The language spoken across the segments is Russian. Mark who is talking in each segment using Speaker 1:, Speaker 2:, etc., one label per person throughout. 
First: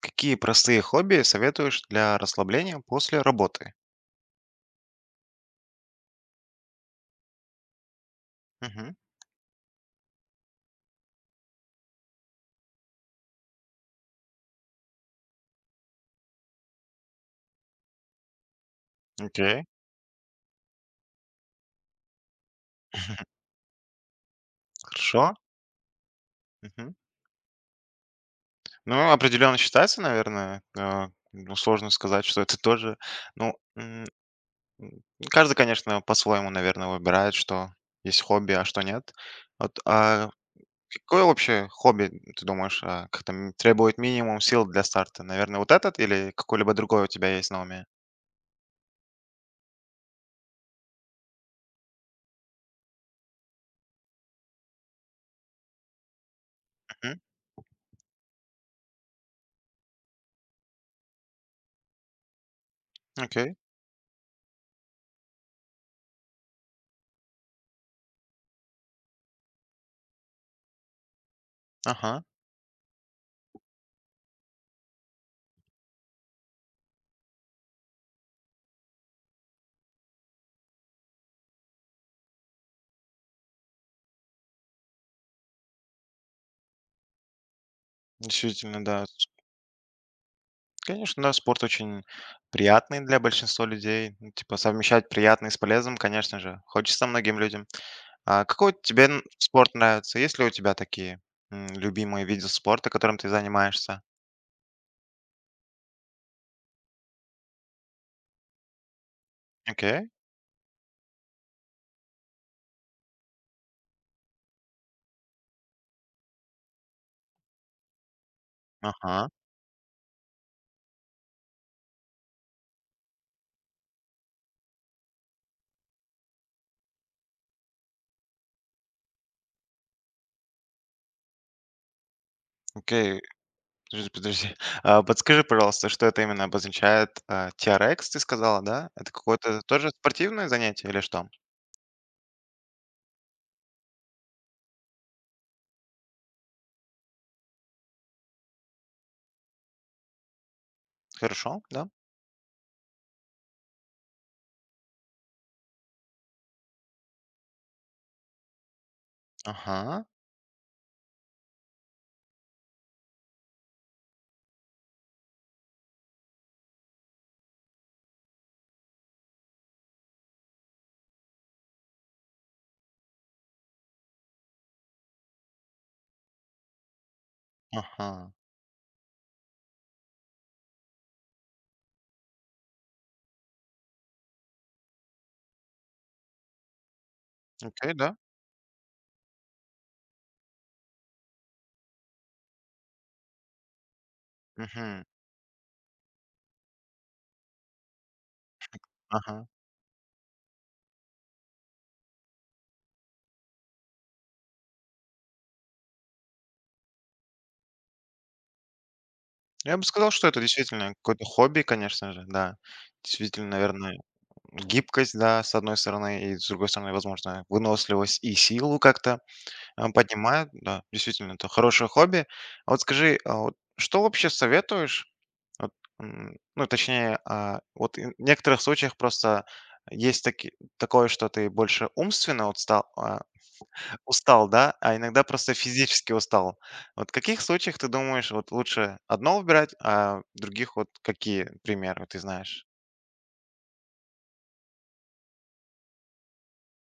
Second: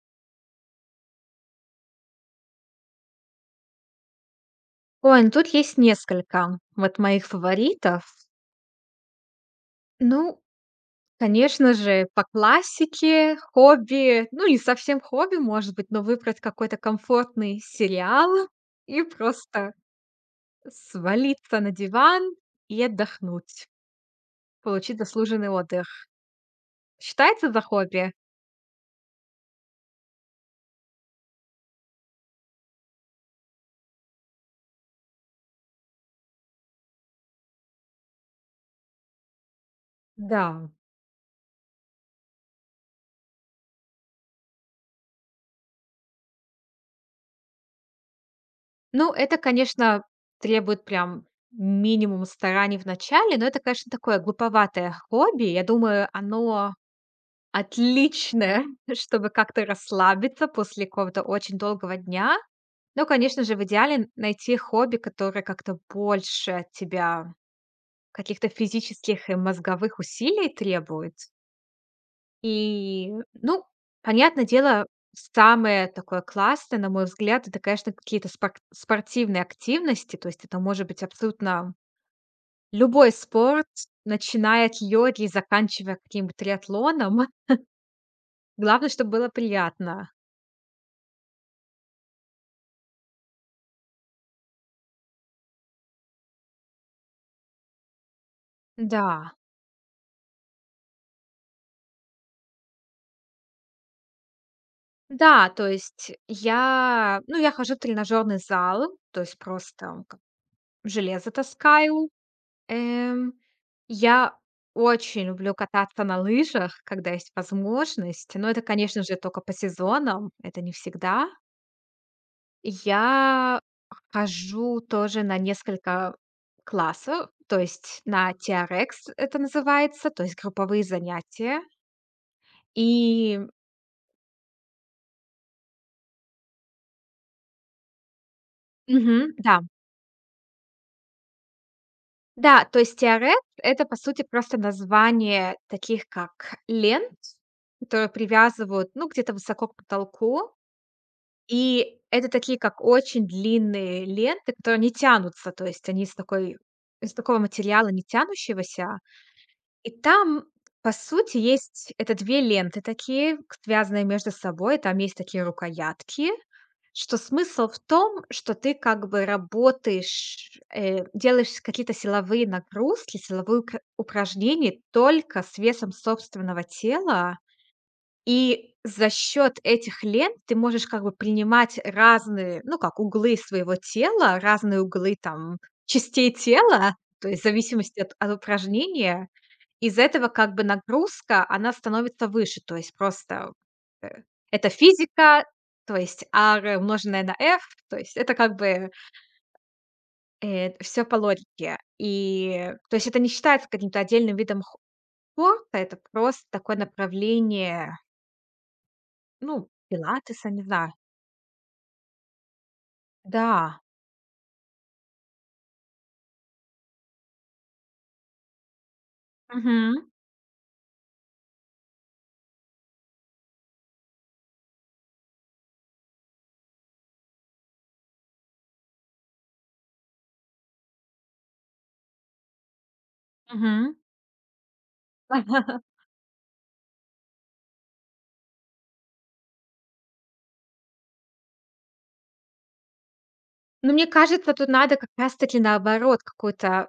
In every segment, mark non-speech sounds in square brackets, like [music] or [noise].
Speaker 1: Какие простые хобби советуешь для расслабления после работы?
Speaker 2: Ой, ну тут есть несколько вот моих фаворитов.
Speaker 1: Мгм.
Speaker 2: Ну, конечно же, по классике, хобби, ну, не совсем хобби, может быть, но выбрать какой-то комфортный сериал и
Speaker 1: Окей,
Speaker 2: просто свалиться на диван и отдохнуть, получить
Speaker 1: хорошо.
Speaker 2: заслуженный отдых.
Speaker 1: Мгм.
Speaker 2: Считается за хобби?
Speaker 1: Ну, определенно считается, наверное. Ну, сложно сказать, что это тоже. Ну, м, каждый, конечно, по-своему, наверное, выбирает, что есть хобби, а что нет. Вот, а
Speaker 2: Да.
Speaker 1: какое вообще хобби, ты думаешь, как-то требует минимум сил для старта? Наверное, вот этот или какой-либо другой у тебя есть на уме?
Speaker 2: Ну, это, конечно, требует прям минимум стараний в начале, но это, конечно, такое глуповатое хобби. Я думаю, оно
Speaker 1: Мгм.
Speaker 2: отличное, [laughs] чтобы как-то расслабиться после какого-то очень долгого дня. Ну, конечно же,
Speaker 1: Окей,
Speaker 2: в идеале найти хобби, которое как-то больше от тебя каких-то физических и мозговых усилий требует.
Speaker 1: ага.
Speaker 2: И, ну, понятное дело, самое такое классное, на мой взгляд, это, конечно, какие-то спортивные активности. То есть это может быть абсолютно любой спорт, начиная от йоги и заканчивая каким-то триатлоном. [laughs]
Speaker 1: Действительно,
Speaker 2: Главное,
Speaker 1: да.
Speaker 2: чтобы было приятно.
Speaker 1: Конечно, да, спорт очень приятный для большинства людей. Ну, типа совмещать приятное с полезным, конечно же, хочется многим людям. А какой тебе
Speaker 2: Да,
Speaker 1: спорт нравится? Есть ли у тебя такие любимые виды спорта, которым ты занимаешься?
Speaker 2: да, то есть я, ну, я хожу в тренажерный зал, то есть просто
Speaker 1: Окей,
Speaker 2: как железо таскаю. Эм, я очень люблю кататься на лыжах, когда есть возможность, но это, конечно же,
Speaker 1: ага,
Speaker 2: только по сезонам, это не всегда. Я хожу тоже на несколько классов, то есть на TRX это называется, то есть групповые занятия.
Speaker 1: окей.
Speaker 2: И
Speaker 1: Подожди, подожди. [laughs] Подскажи, пожалуйста, что это именно обозначает? TRX, ты сказала, да? Это
Speaker 2: мгм, да.
Speaker 1: какое-то тоже спортивное занятие или что?
Speaker 2: Да, то есть это, по сути, просто название таких, как лент, которые привязывают, ну, где-то высоко к потолку.
Speaker 1: Хорошо, да?
Speaker 2: И это такие, как очень длинные ленты, которые не тянутся, то есть они из такой из такого материала не тянущегося. И
Speaker 1: Ага,
Speaker 2: там, по сути, есть это 2 ленты такие, к связанные между собой. Там есть такие рукоятки, что смысл в том, что ты как бы работаешь, делаешь какие-то силовые нагрузки, силовые укр упражнения только с весом собственного тела.
Speaker 1: ага.
Speaker 2: И за счет этих лент ты можешь как бы принимать разные, ну, как углы своего тела, разные углы там частей тела, то есть в
Speaker 1: Окей,
Speaker 2: зависимости от
Speaker 1: да?
Speaker 2: от упражнения. Из-за этого как бы нагрузка, она становится выше. То есть просто это
Speaker 1: Угу.
Speaker 2: физика, то есть R умноженное на F, то есть это как бы, все всё по логике. И то есть это не считается каким-то отдельным видом хо спорта, это просто такое направление, ну,
Speaker 1: Я бы сказал, что это
Speaker 2: пилатеса, не знаю.
Speaker 1: действительно какое-то хобби, конечно же, да. Действительно,
Speaker 2: Да.
Speaker 1: наверное, гибкость, да, с одной стороны, и с другой стороны, возможно, выносливость и силу как-то
Speaker 2: Мгм.
Speaker 1: поднимает. Да, действительно, это хорошее хобби. А вот скажи, а вот что вообще советуешь? Вот, ну, точнее, вот и в некоторых случаях просто есть такое, что ты больше умственно вот стал, а,
Speaker 2: Мгм.
Speaker 1: Устал, да? А иногда просто
Speaker 2: [laughs]
Speaker 1: физически устал. Вот в каких случаях ты думаешь, вот лучше одно выбирать, а в других вот какие примеры ты знаешь?
Speaker 2: Но мне кажется, тут надо как раз таки наоборот какую-то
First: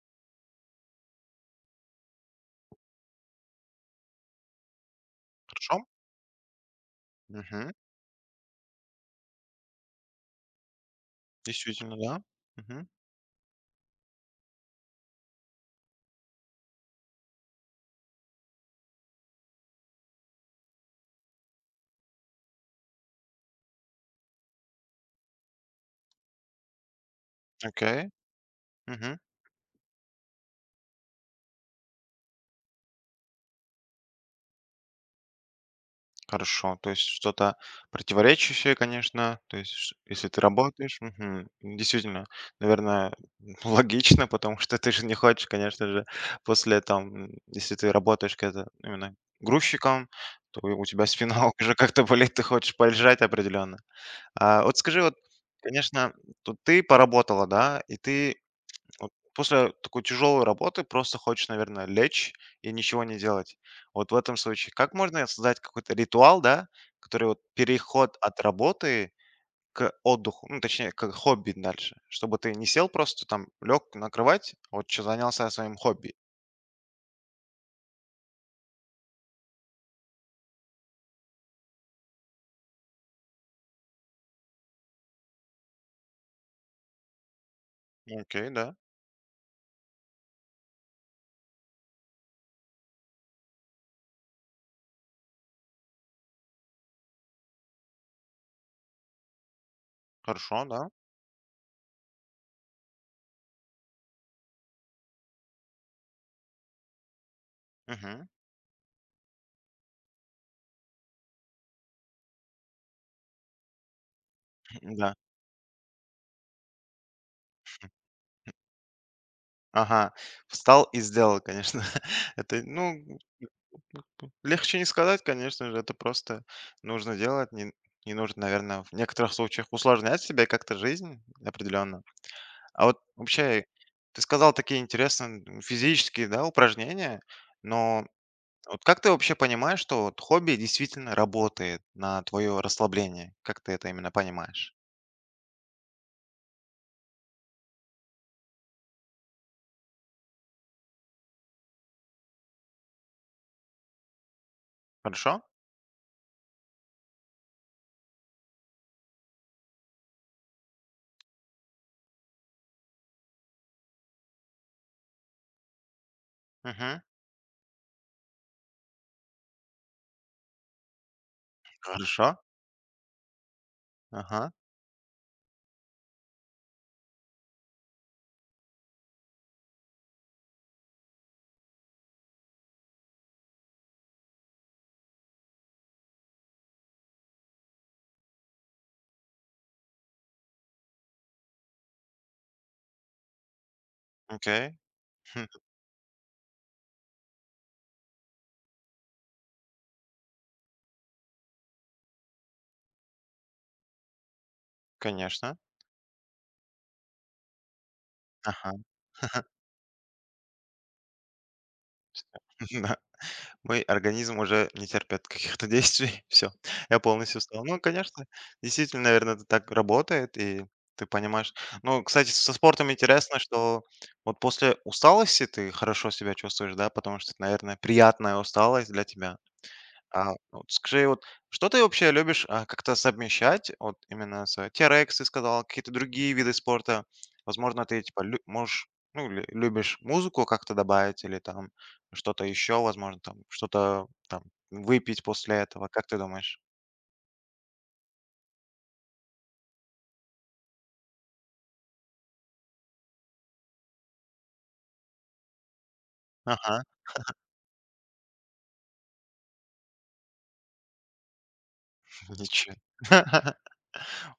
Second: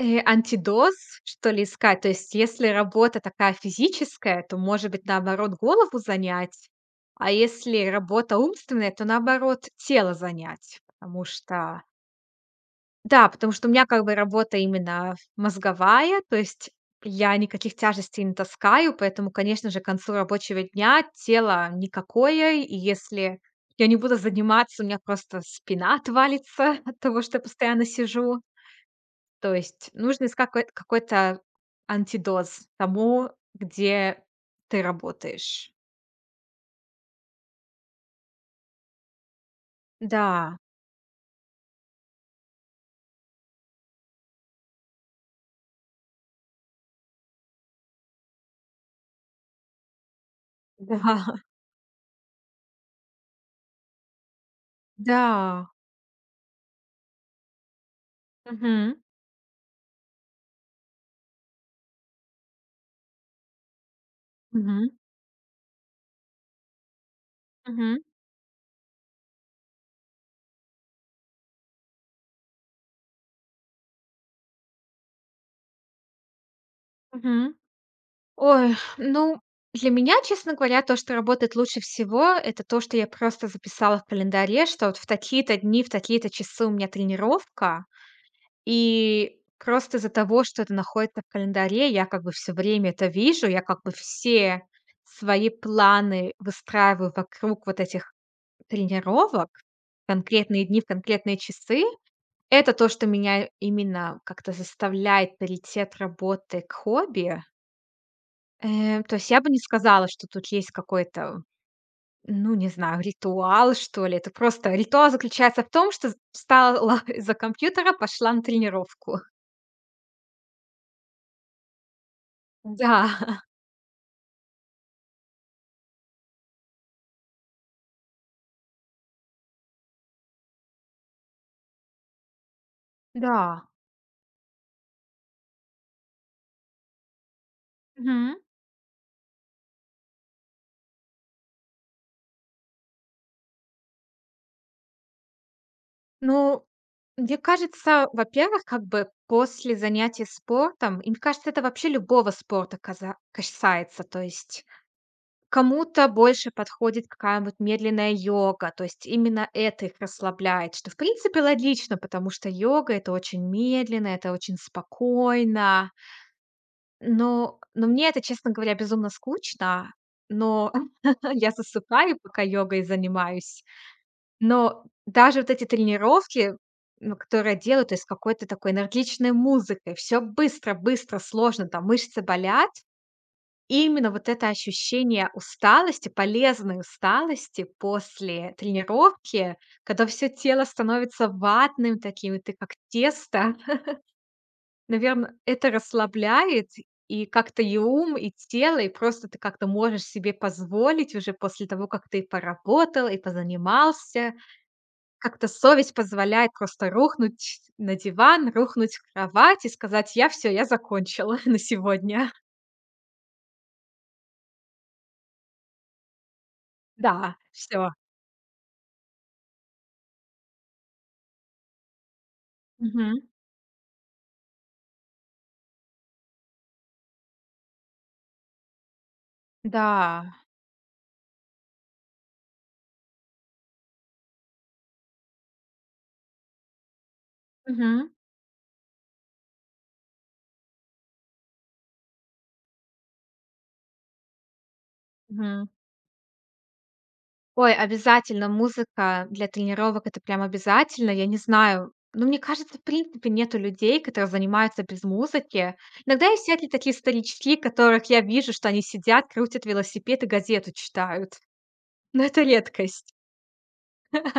Speaker 2: Антидоз, что ли, искать? То есть, если работа такая физическая, то, может быть, наоборот,
Speaker 1: Хорошо?
Speaker 2: голову занять, а
Speaker 1: Мгм.
Speaker 2: если работа умственная, то, наоборот, тело занять. Потому что
Speaker 1: Действительно, да. Мгм.
Speaker 2: да, потому что у меня как бы работа именно мозговая, то есть я никаких тяжестей не таскаю, поэтому, конечно же, к концу рабочего дня тело никакое, и если я не буду заниматься, у меня просто спина отвалится [laughs] от того, что я постоянно
Speaker 1: Окей.
Speaker 2: сижу.
Speaker 1: Мгм.
Speaker 2: То есть нужно искать какой-то антидоз тому, где ты работаешь.
Speaker 1: Хорошо, то есть что-то противоречащее, конечно. То есть, ш если ты
Speaker 2: Да,
Speaker 1: работаешь. Мгм. Действительно, наверное, [laughs] логично, потому что ты же не хочешь, конечно же, после там, если ты работаешь как-то именно грузчиком, то и у
Speaker 2: да,
Speaker 1: тебя спина
Speaker 2: [laughs]
Speaker 1: [laughs] уже как-то болит, ты хочешь полежать определенно. А вот скажи, вот,
Speaker 2: да.
Speaker 1: конечно, тут ты поработала, да, и ты
Speaker 2: Мгм.
Speaker 1: вот после такой тяжелой работы просто хочешь, наверное, лечь и ничего не делать. Вот в этом случае,
Speaker 2: Мгм.
Speaker 1: как можно создать какой-то ритуал, да, который вот
Speaker 2: Мгм.
Speaker 1: переход от работы к отдыху, ну, точнее, к хобби дальше, чтобы ты не сел просто там, лег на кровать, вот что занялся своим хобби.
Speaker 2: Мгм. Ой, ну, для меня, честно говоря, то, что работает лучше всего, это то, что я просто записала в календаре, что вот в такие-то дни, в такие-то часы у меня тренировка.
Speaker 1: Ну, окей, да,
Speaker 2: И просто из-за того, что это находится в календаре, я как бы все время это вижу, я как бы все свои планы выстраиваю вокруг вот этих тренировок,
Speaker 1: хорошо,
Speaker 2: конкретные дни в
Speaker 1: да.
Speaker 2: конкретные часы. Это то, что меня именно как-то заставляет перейти от работы к хобби.
Speaker 1: Мгм.
Speaker 2: То есть я бы не сказала, что тут есть какой-то, ну, не знаю, ритуал, что ли. Это просто
Speaker 1: [laughs]
Speaker 2: ритуал
Speaker 1: Да.
Speaker 2: заключается в том, что встала [laughs] из за компьютера, пошла на тренировку.
Speaker 1: Ага. Встал и сделал, конечно. [laughs] Это,
Speaker 2: Да.
Speaker 1: Ну, легче не сказать, конечно же, это просто нужно делать, не нужно, наверное, в некоторых случаях усложнять себе как-то жизнь определенно. А вот вообще,
Speaker 2: Да.
Speaker 1: ты сказал такие интересные физические, да, упражнения, но
Speaker 2: Мгм.
Speaker 1: вот как ты вообще понимаешь, что вот хобби действительно работает на твое расслабление? Как ты это именно понимаешь?
Speaker 2: Ну, мне кажется, во-первых, как бы после занятий спортом, и мне кажется, это вообще любого спорта каза касается, то есть
Speaker 1: Хорошо?
Speaker 2: кому-то больше подходит какая-нибудь медленная йога, то есть именно это их расслабляет, что в принципе логично, потому что йога — это очень медленно, это очень спокойно.
Speaker 1: Мгм.
Speaker 2: Но мне это, честно говоря, безумно скучно, но [laughs] я засыпаю,
Speaker 1: Хорошо.
Speaker 2: пока йогой занимаюсь.
Speaker 1: Ага.
Speaker 2: Но даже вот эти тренировки, ну, которые делают, то есть с какой-то такой энергичной музыкой, все быстро быстро, сложно, там мышцы болят. И именно вот это ощущение усталости, полезной усталости после тренировки, когда все тело становится ватным таким, и ты как тесто, [laughs]
Speaker 1: Окей.
Speaker 2: наверное,
Speaker 1: [laughs]
Speaker 2: это расслабляет и как-то и ум, и тело, и просто ты как-то можешь себе позволить уже после того, как ты поработал и позанимался. Как-то
Speaker 1: Конечно.
Speaker 2: совесть позволяет просто рухнуть на диван,
Speaker 1: Ага.
Speaker 2: рухнуть в
Speaker 1: [laughs]
Speaker 2: кровать и сказать: "Я все, я закончила [laughs] на сегодня".
Speaker 1: Да. Мой организм уже не терпит каких-то действий. [laughs] Все. Я
Speaker 2: Да,
Speaker 1: полностью устал. Ну,
Speaker 2: все.
Speaker 1: конечно, действительно, наверное, это так работает, и ты понимаешь. Ну, кстати, со спортом интересно, что вот после усталости ты хорошо себя чувствуешь, да? Потому что это, наверное, приятная усталость для тебя.
Speaker 2: Да.
Speaker 1: А ну, вот скажи, вот что ты вообще любишь, как-то совмещать? Вот именно с TRX ты сказал, какие-то другие виды спорта. Возможно, ты
Speaker 2: Мгм.
Speaker 1: типа можешь, ну, любишь музыку как-то добавить или там что-то еще, возможно, там что-то там выпить после
Speaker 2: Мгм.
Speaker 1: этого. Как ты думаешь?
Speaker 2: Ой, обязательно музыка для тренировок — это прям обязательно. Я не знаю, ну, мне кажется, в принципе, нету людей, которые занимаются без музыки. Иногда есть всякие
Speaker 1: Ага,
Speaker 2: такие старички, которых я вижу, что они сидят, крутят велосипед и газету читают, но
Speaker 1: [laughs]
Speaker 2: это
Speaker 1: ничего.
Speaker 2: редкость.
Speaker 1: [laughs]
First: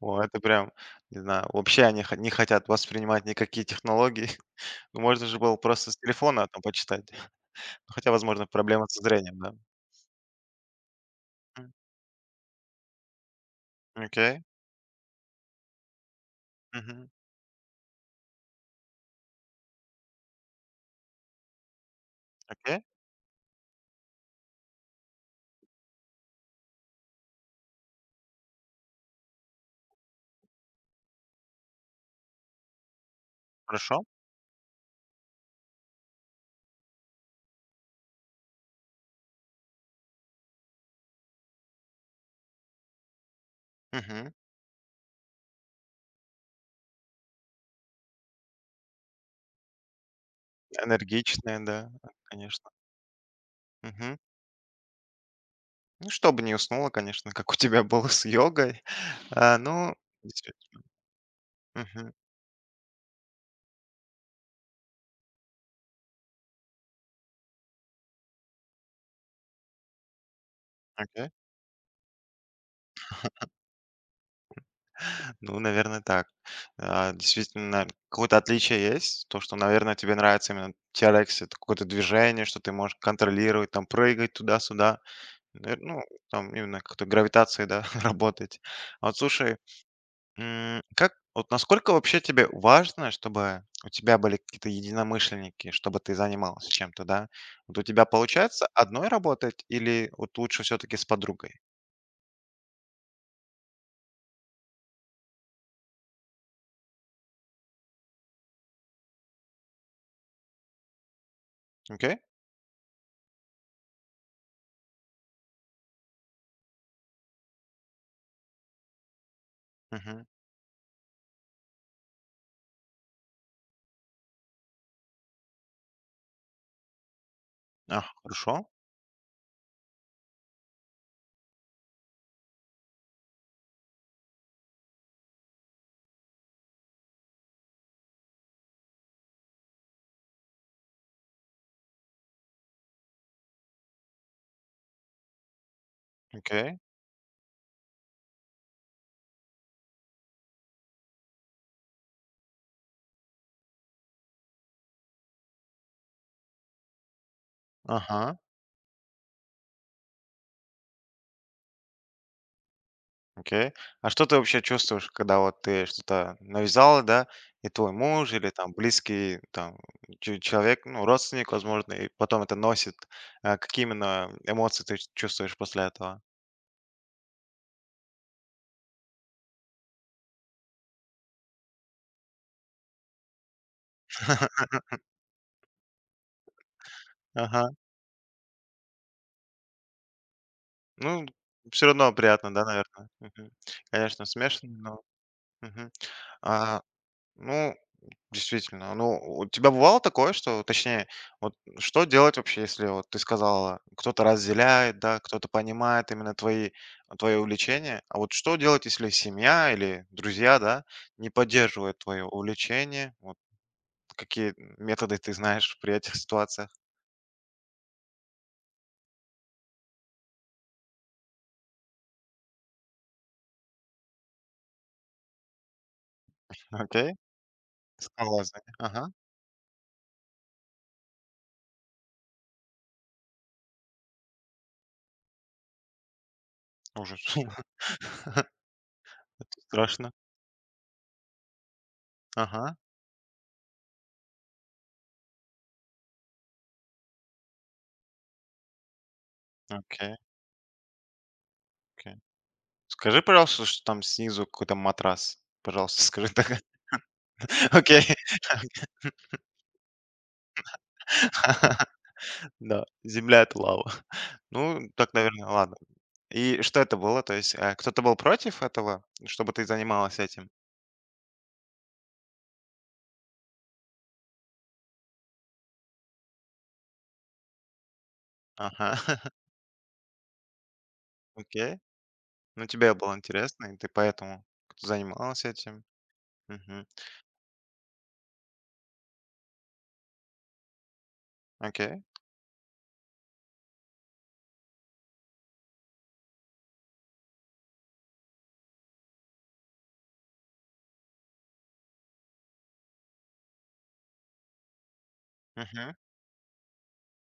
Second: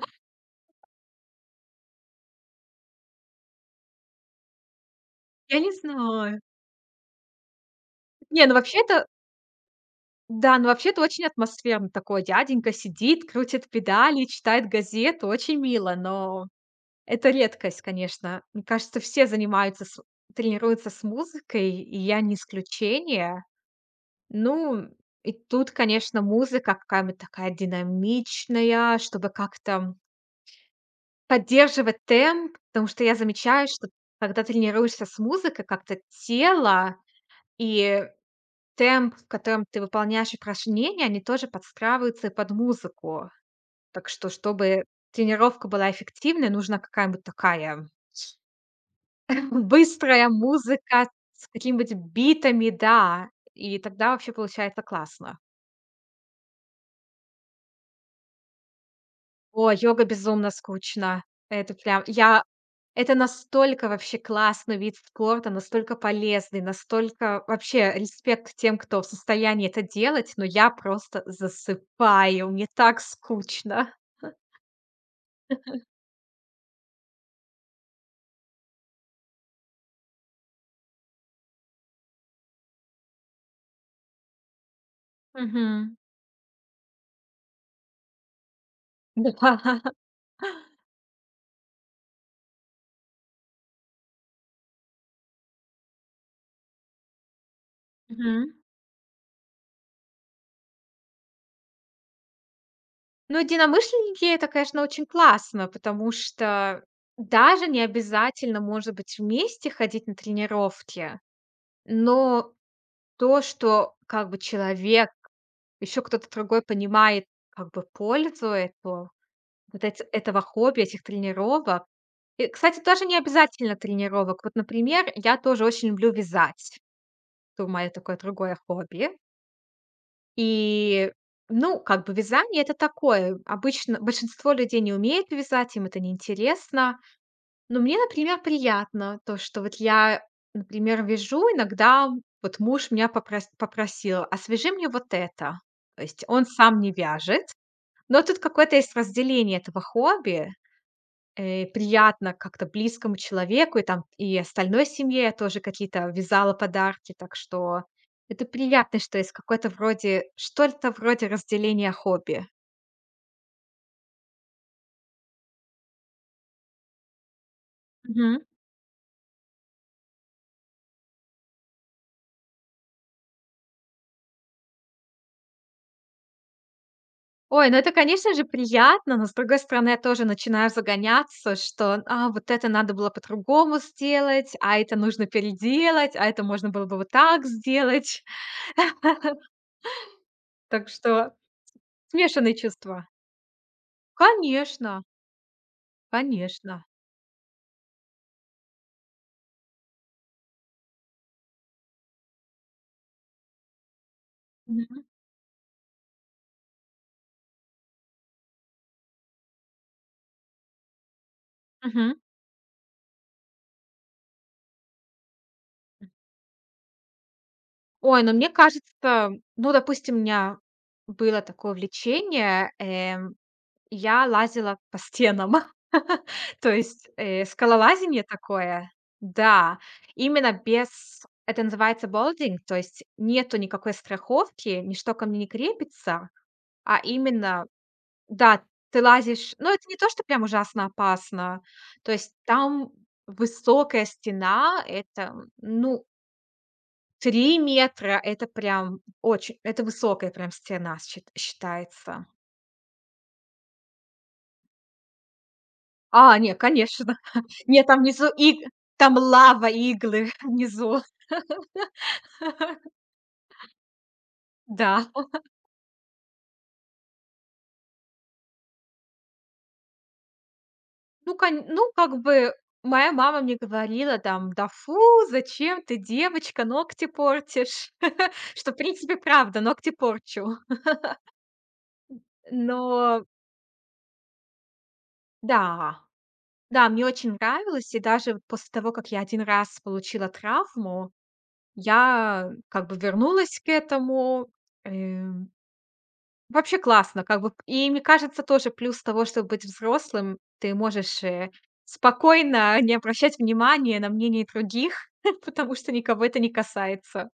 Speaker 1: О, это прям, не знаю, вообще они не хотят воспринимать никакие технологии. [laughs] Ну, можно же было
Speaker 2: Я не
Speaker 1: просто с
Speaker 2: знаю.
Speaker 1: телефона там почитать. [laughs] Хотя,
Speaker 2: Не,
Speaker 1: возможно,
Speaker 2: ну вообще
Speaker 1: проблема со
Speaker 2: это
Speaker 1: зрением, да?
Speaker 2: да, ну вообще-то очень
Speaker 1: М,
Speaker 2: атмосферно. Такой дяденька сидит, крутит педали,
Speaker 1: окей.
Speaker 2: читает газету. Очень мило, но
Speaker 1: Мгм,
Speaker 2: это редкость, конечно. Мне кажется, все занимаются, тренируются с музыкой, и я не
Speaker 1: окей.
Speaker 2: исключение. Ну, и тут, конечно, музыка какая-нибудь такая динамичная, чтобы как-то поддерживать темп, потому что я замечаю, что
Speaker 1: Хорошо.
Speaker 2: когда тренируешься с музыкой, как-то тело и темп, в котором ты выполняешь упражнения, они тоже подстраиваются и под музыку. Так что,
Speaker 1: Мгм.
Speaker 2: чтобы тренировка была эффективной, нужна какая-нибудь такая [laughs] быстрая музыка с
Speaker 1: Энергичная, да,
Speaker 2: какими-нибудь
Speaker 1: конечно.
Speaker 2: битами, да, и тогда
Speaker 1: Мгм.
Speaker 2: вообще получается классно.
Speaker 1: Ну, чтобы не уснула, конечно, как у тебя было с йогой. А,
Speaker 2: О,
Speaker 1: ну,
Speaker 2: йога безумно
Speaker 1: действительно.
Speaker 2: скучно. Это прям
Speaker 1: Мгм.
Speaker 2: я это настолько вообще классный вид спорта, настолько полезный, настолько вообще респект тем, кто в состоянии это делать, но я просто
Speaker 1: Окей.
Speaker 2: засыпаю, мне так скучно.
Speaker 1: Ну, наверное, так. Действительно, какое-то отличие есть. То, что, наверное, тебе нравится именно TRX, это какое-то движение, что ты можешь контролировать, там, прыгать туда-сюда.
Speaker 2: Мгм.
Speaker 1: Ну, там именно как-то гравитацией, да, [laughs] работать. А вот
Speaker 2: Да.
Speaker 1: слушай,
Speaker 2: [laughs]
Speaker 1: Как, вот насколько вообще тебе важно, чтобы у тебя были какие-то единомышленники, чтобы ты занималась чем-то, да? Вот у тебя
Speaker 2: Мгм.
Speaker 1: получается одной работать или вот лучше все-таки с подругой?
Speaker 2: Ну, единомышленники — это, конечно, очень классно, потому что даже не обязательно, может быть, вместе ходить на тренировки,
Speaker 1: Окей?
Speaker 2: но то, что как бы человек, еще кто-то другой понимает как бы пользу этого вот эти
Speaker 1: Мгм.
Speaker 2: этого хобби, этих тренировок. И, кстати, тоже не обязательно тренировок. Вот, например, я тоже очень люблю вязать. Это мое такое другое
Speaker 1: Хорошо.
Speaker 2: хобби. И, ну, как бы вязание — это такое. Обычно большинство людей не умеет вязать, им это неинтересно. Но мне, например, приятно то, что вот я, например, вяжу иногда, вот муж меня попросил: "А свяжи мне вот это". То есть он
Speaker 1: Окей.
Speaker 2: сам не вяжет, но тут какое-то есть разделение этого хобби, приятно как-то близкому человеку, и там и остальной семье я тоже какие-то вязала подарки, так что
Speaker 1: Ага.
Speaker 2: это приятно, что есть какое-то вроде что-то вроде разделения хобби.
Speaker 1: Окей. А что ты вообще чувствуешь, когда вот ты что-то навязала, да, и твой муж
Speaker 2: Мгм.
Speaker 1: или там близкий там человек, ну, родственник, возможно, и потом это носит. Какие именно эмоции ты чувствуешь после этого?
Speaker 2: Ой, ну это, конечно же, приятно, но, с другой стороны, я тоже начинаю загоняться, что вот это надо было по-другому сделать,
Speaker 1: [laughs]
Speaker 2: а это нужно переделать, а это можно было бы вот так
Speaker 1: Ага.
Speaker 2: сделать. [laughs] Так
Speaker 1: Ну,
Speaker 2: что
Speaker 1: все равно приятно,
Speaker 2: смешанные
Speaker 1: да,
Speaker 2: чувства.
Speaker 1: наверное? Мгм. Конечно, смешно, но.
Speaker 2: Конечно,
Speaker 1: Мгм. А,
Speaker 2: конечно.
Speaker 1: ну, действительно, ну, у тебя бывало такое, что, точнее, вот что делать вообще, если вот ты сказала, кто-то разделяет,
Speaker 2: Мгм.
Speaker 1: да, кто-то понимает именно твои твое увлечение. А вот что делать, если семья или друзья, да, не поддерживают
Speaker 2: Мгм.
Speaker 1: твое увлечение? Вот какие методы ты знаешь при этих ситуациях?
Speaker 2: Ой, ну, мне кажется, ну, допустим, у меня было такое увлечение, я лазила по стенам. [laughs] То есть,
Speaker 1: Окей,
Speaker 2: скалолазение
Speaker 1: скалолазание.
Speaker 2: такое.
Speaker 1: Ага,
Speaker 2: Да, именно без это называется болдинг, то есть нету никакой страховки, ничто ко мне не крепится, а
Speaker 1: ужас.
Speaker 2: именно,
Speaker 1: [laughs] Это
Speaker 2: да, ты лазишь. Ну это не то,
Speaker 1: страшно.
Speaker 2: что прям ужасно опасно. То есть
Speaker 1: Ага.
Speaker 2: там высокая стена, это, ну, 3 метра — это прям очень это
Speaker 1: Окей,
Speaker 2: высокая прям стена
Speaker 1: окей.
Speaker 2: считается.
Speaker 1: Скажи, пожалуйста, что там снизу какой-то матрас. Пожалуйста, скажи
Speaker 2: А,
Speaker 1: так.
Speaker 2: нет, конечно. [laughs]
Speaker 1: [laughs]
Speaker 2: Нет, там
Speaker 1: Окей.
Speaker 2: внизу иг там лава, иглы [laughs] внизу,
Speaker 1: [laughs] Да, земля- это лава. Ну,
Speaker 2: да.
Speaker 1: так, наверное, ладно. И что это было? То есть, кто-то был против этого, чтобы ты занималась этим?
Speaker 2: Ну, кон ну, как бы моя мама мне говорила там: "Да фу, зачем ты, девочка, ногти портишь?" [laughs] Что, в
Speaker 1: Ага,
Speaker 2: принципе,
Speaker 1: [laughs]
Speaker 2: правда, ногти порчу.
Speaker 1: окей. Ну,
Speaker 2: Но
Speaker 1: тебе было интересно, и ты поэтому занималась этим.
Speaker 2: да,
Speaker 1: Мгм.
Speaker 2: да, мне очень нравилось. И даже вот после того, как я один раз получила травму,
Speaker 1: Окей.
Speaker 2: я как бы вернулась к этому. Эм, вообще классно, как бы. И мне кажется, тоже плюс того, чтобы быть взрослым, ты можешь, спокойно не обращать внимания на мнение других, [laughs] потому что
Speaker 1: Мгм.
Speaker 2: никого это не касается.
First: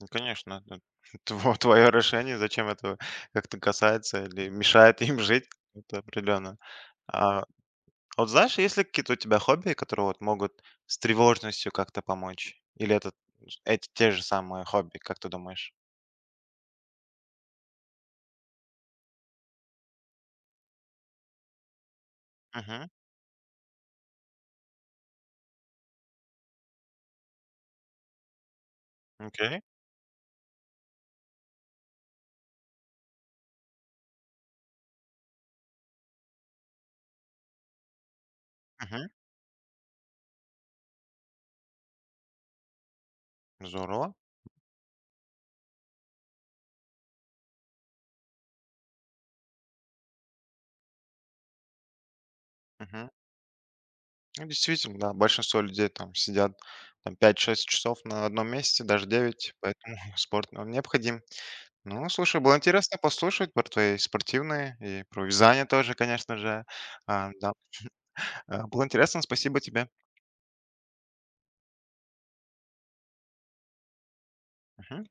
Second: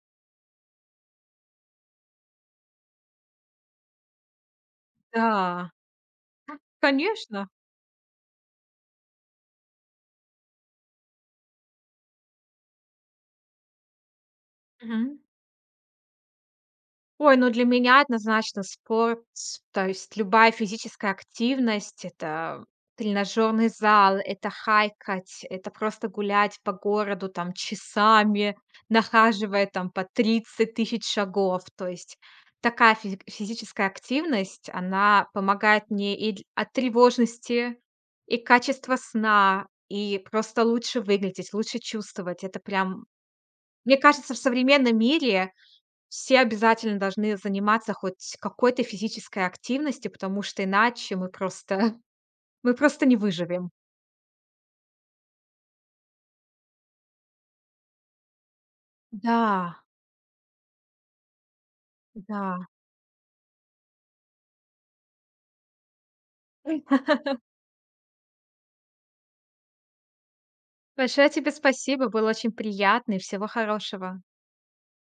Speaker 1: Ну, конечно, это [laughs] твоё решение, зачем это как-то касается или мешает [laughs] им жить,
Speaker 2: Да,
Speaker 1: это определенно. А А
Speaker 2: конечно.
Speaker 1: вот знаешь, есть ли какие-то у тебя хобби, которые вот могут с тревожностью как-то помочь? Или эти те же самые хобби, как ты думаешь?
Speaker 2: Ой, ну, для меня однозначно спорт, то есть любая физическая активность — это
Speaker 1: Мгм.
Speaker 2: тренажерный зал, это хайкать, это просто гулять по городу там часами,
Speaker 1: Окей.
Speaker 2: нахаживая там по 30 000 шагов. То есть такая физическая активность, она помогает мне и дл от тревожности, и качества
Speaker 1: Мгм.
Speaker 2: сна, и просто лучше выглядеть, лучше чувствовать. Это прям, мне
Speaker 1: Здорово.
Speaker 2: кажется, в современном мире все обязательно должны заниматься хоть какой-то физической активностью, потому что иначе мы просто [laughs] мы просто
Speaker 1: Мгм.
Speaker 2: не выживем.
Speaker 1: Ну, действительно, да, большинство людей там сидят там 5-6 часов на одном месте, даже 9,
Speaker 2: Да,
Speaker 1: поэтому [laughs] спорт нам необходим. Ну, слушай, было
Speaker 2: да.
Speaker 1: интересно послушать про твои спортивные и про вязание тоже, конечно же.
Speaker 2: [laughs]
Speaker 1: А, да. Было интересно, спасибо тебе.
Speaker 2: Большое тебе спасибо, было очень приятно и всего хорошего.
Speaker 1: Мгм.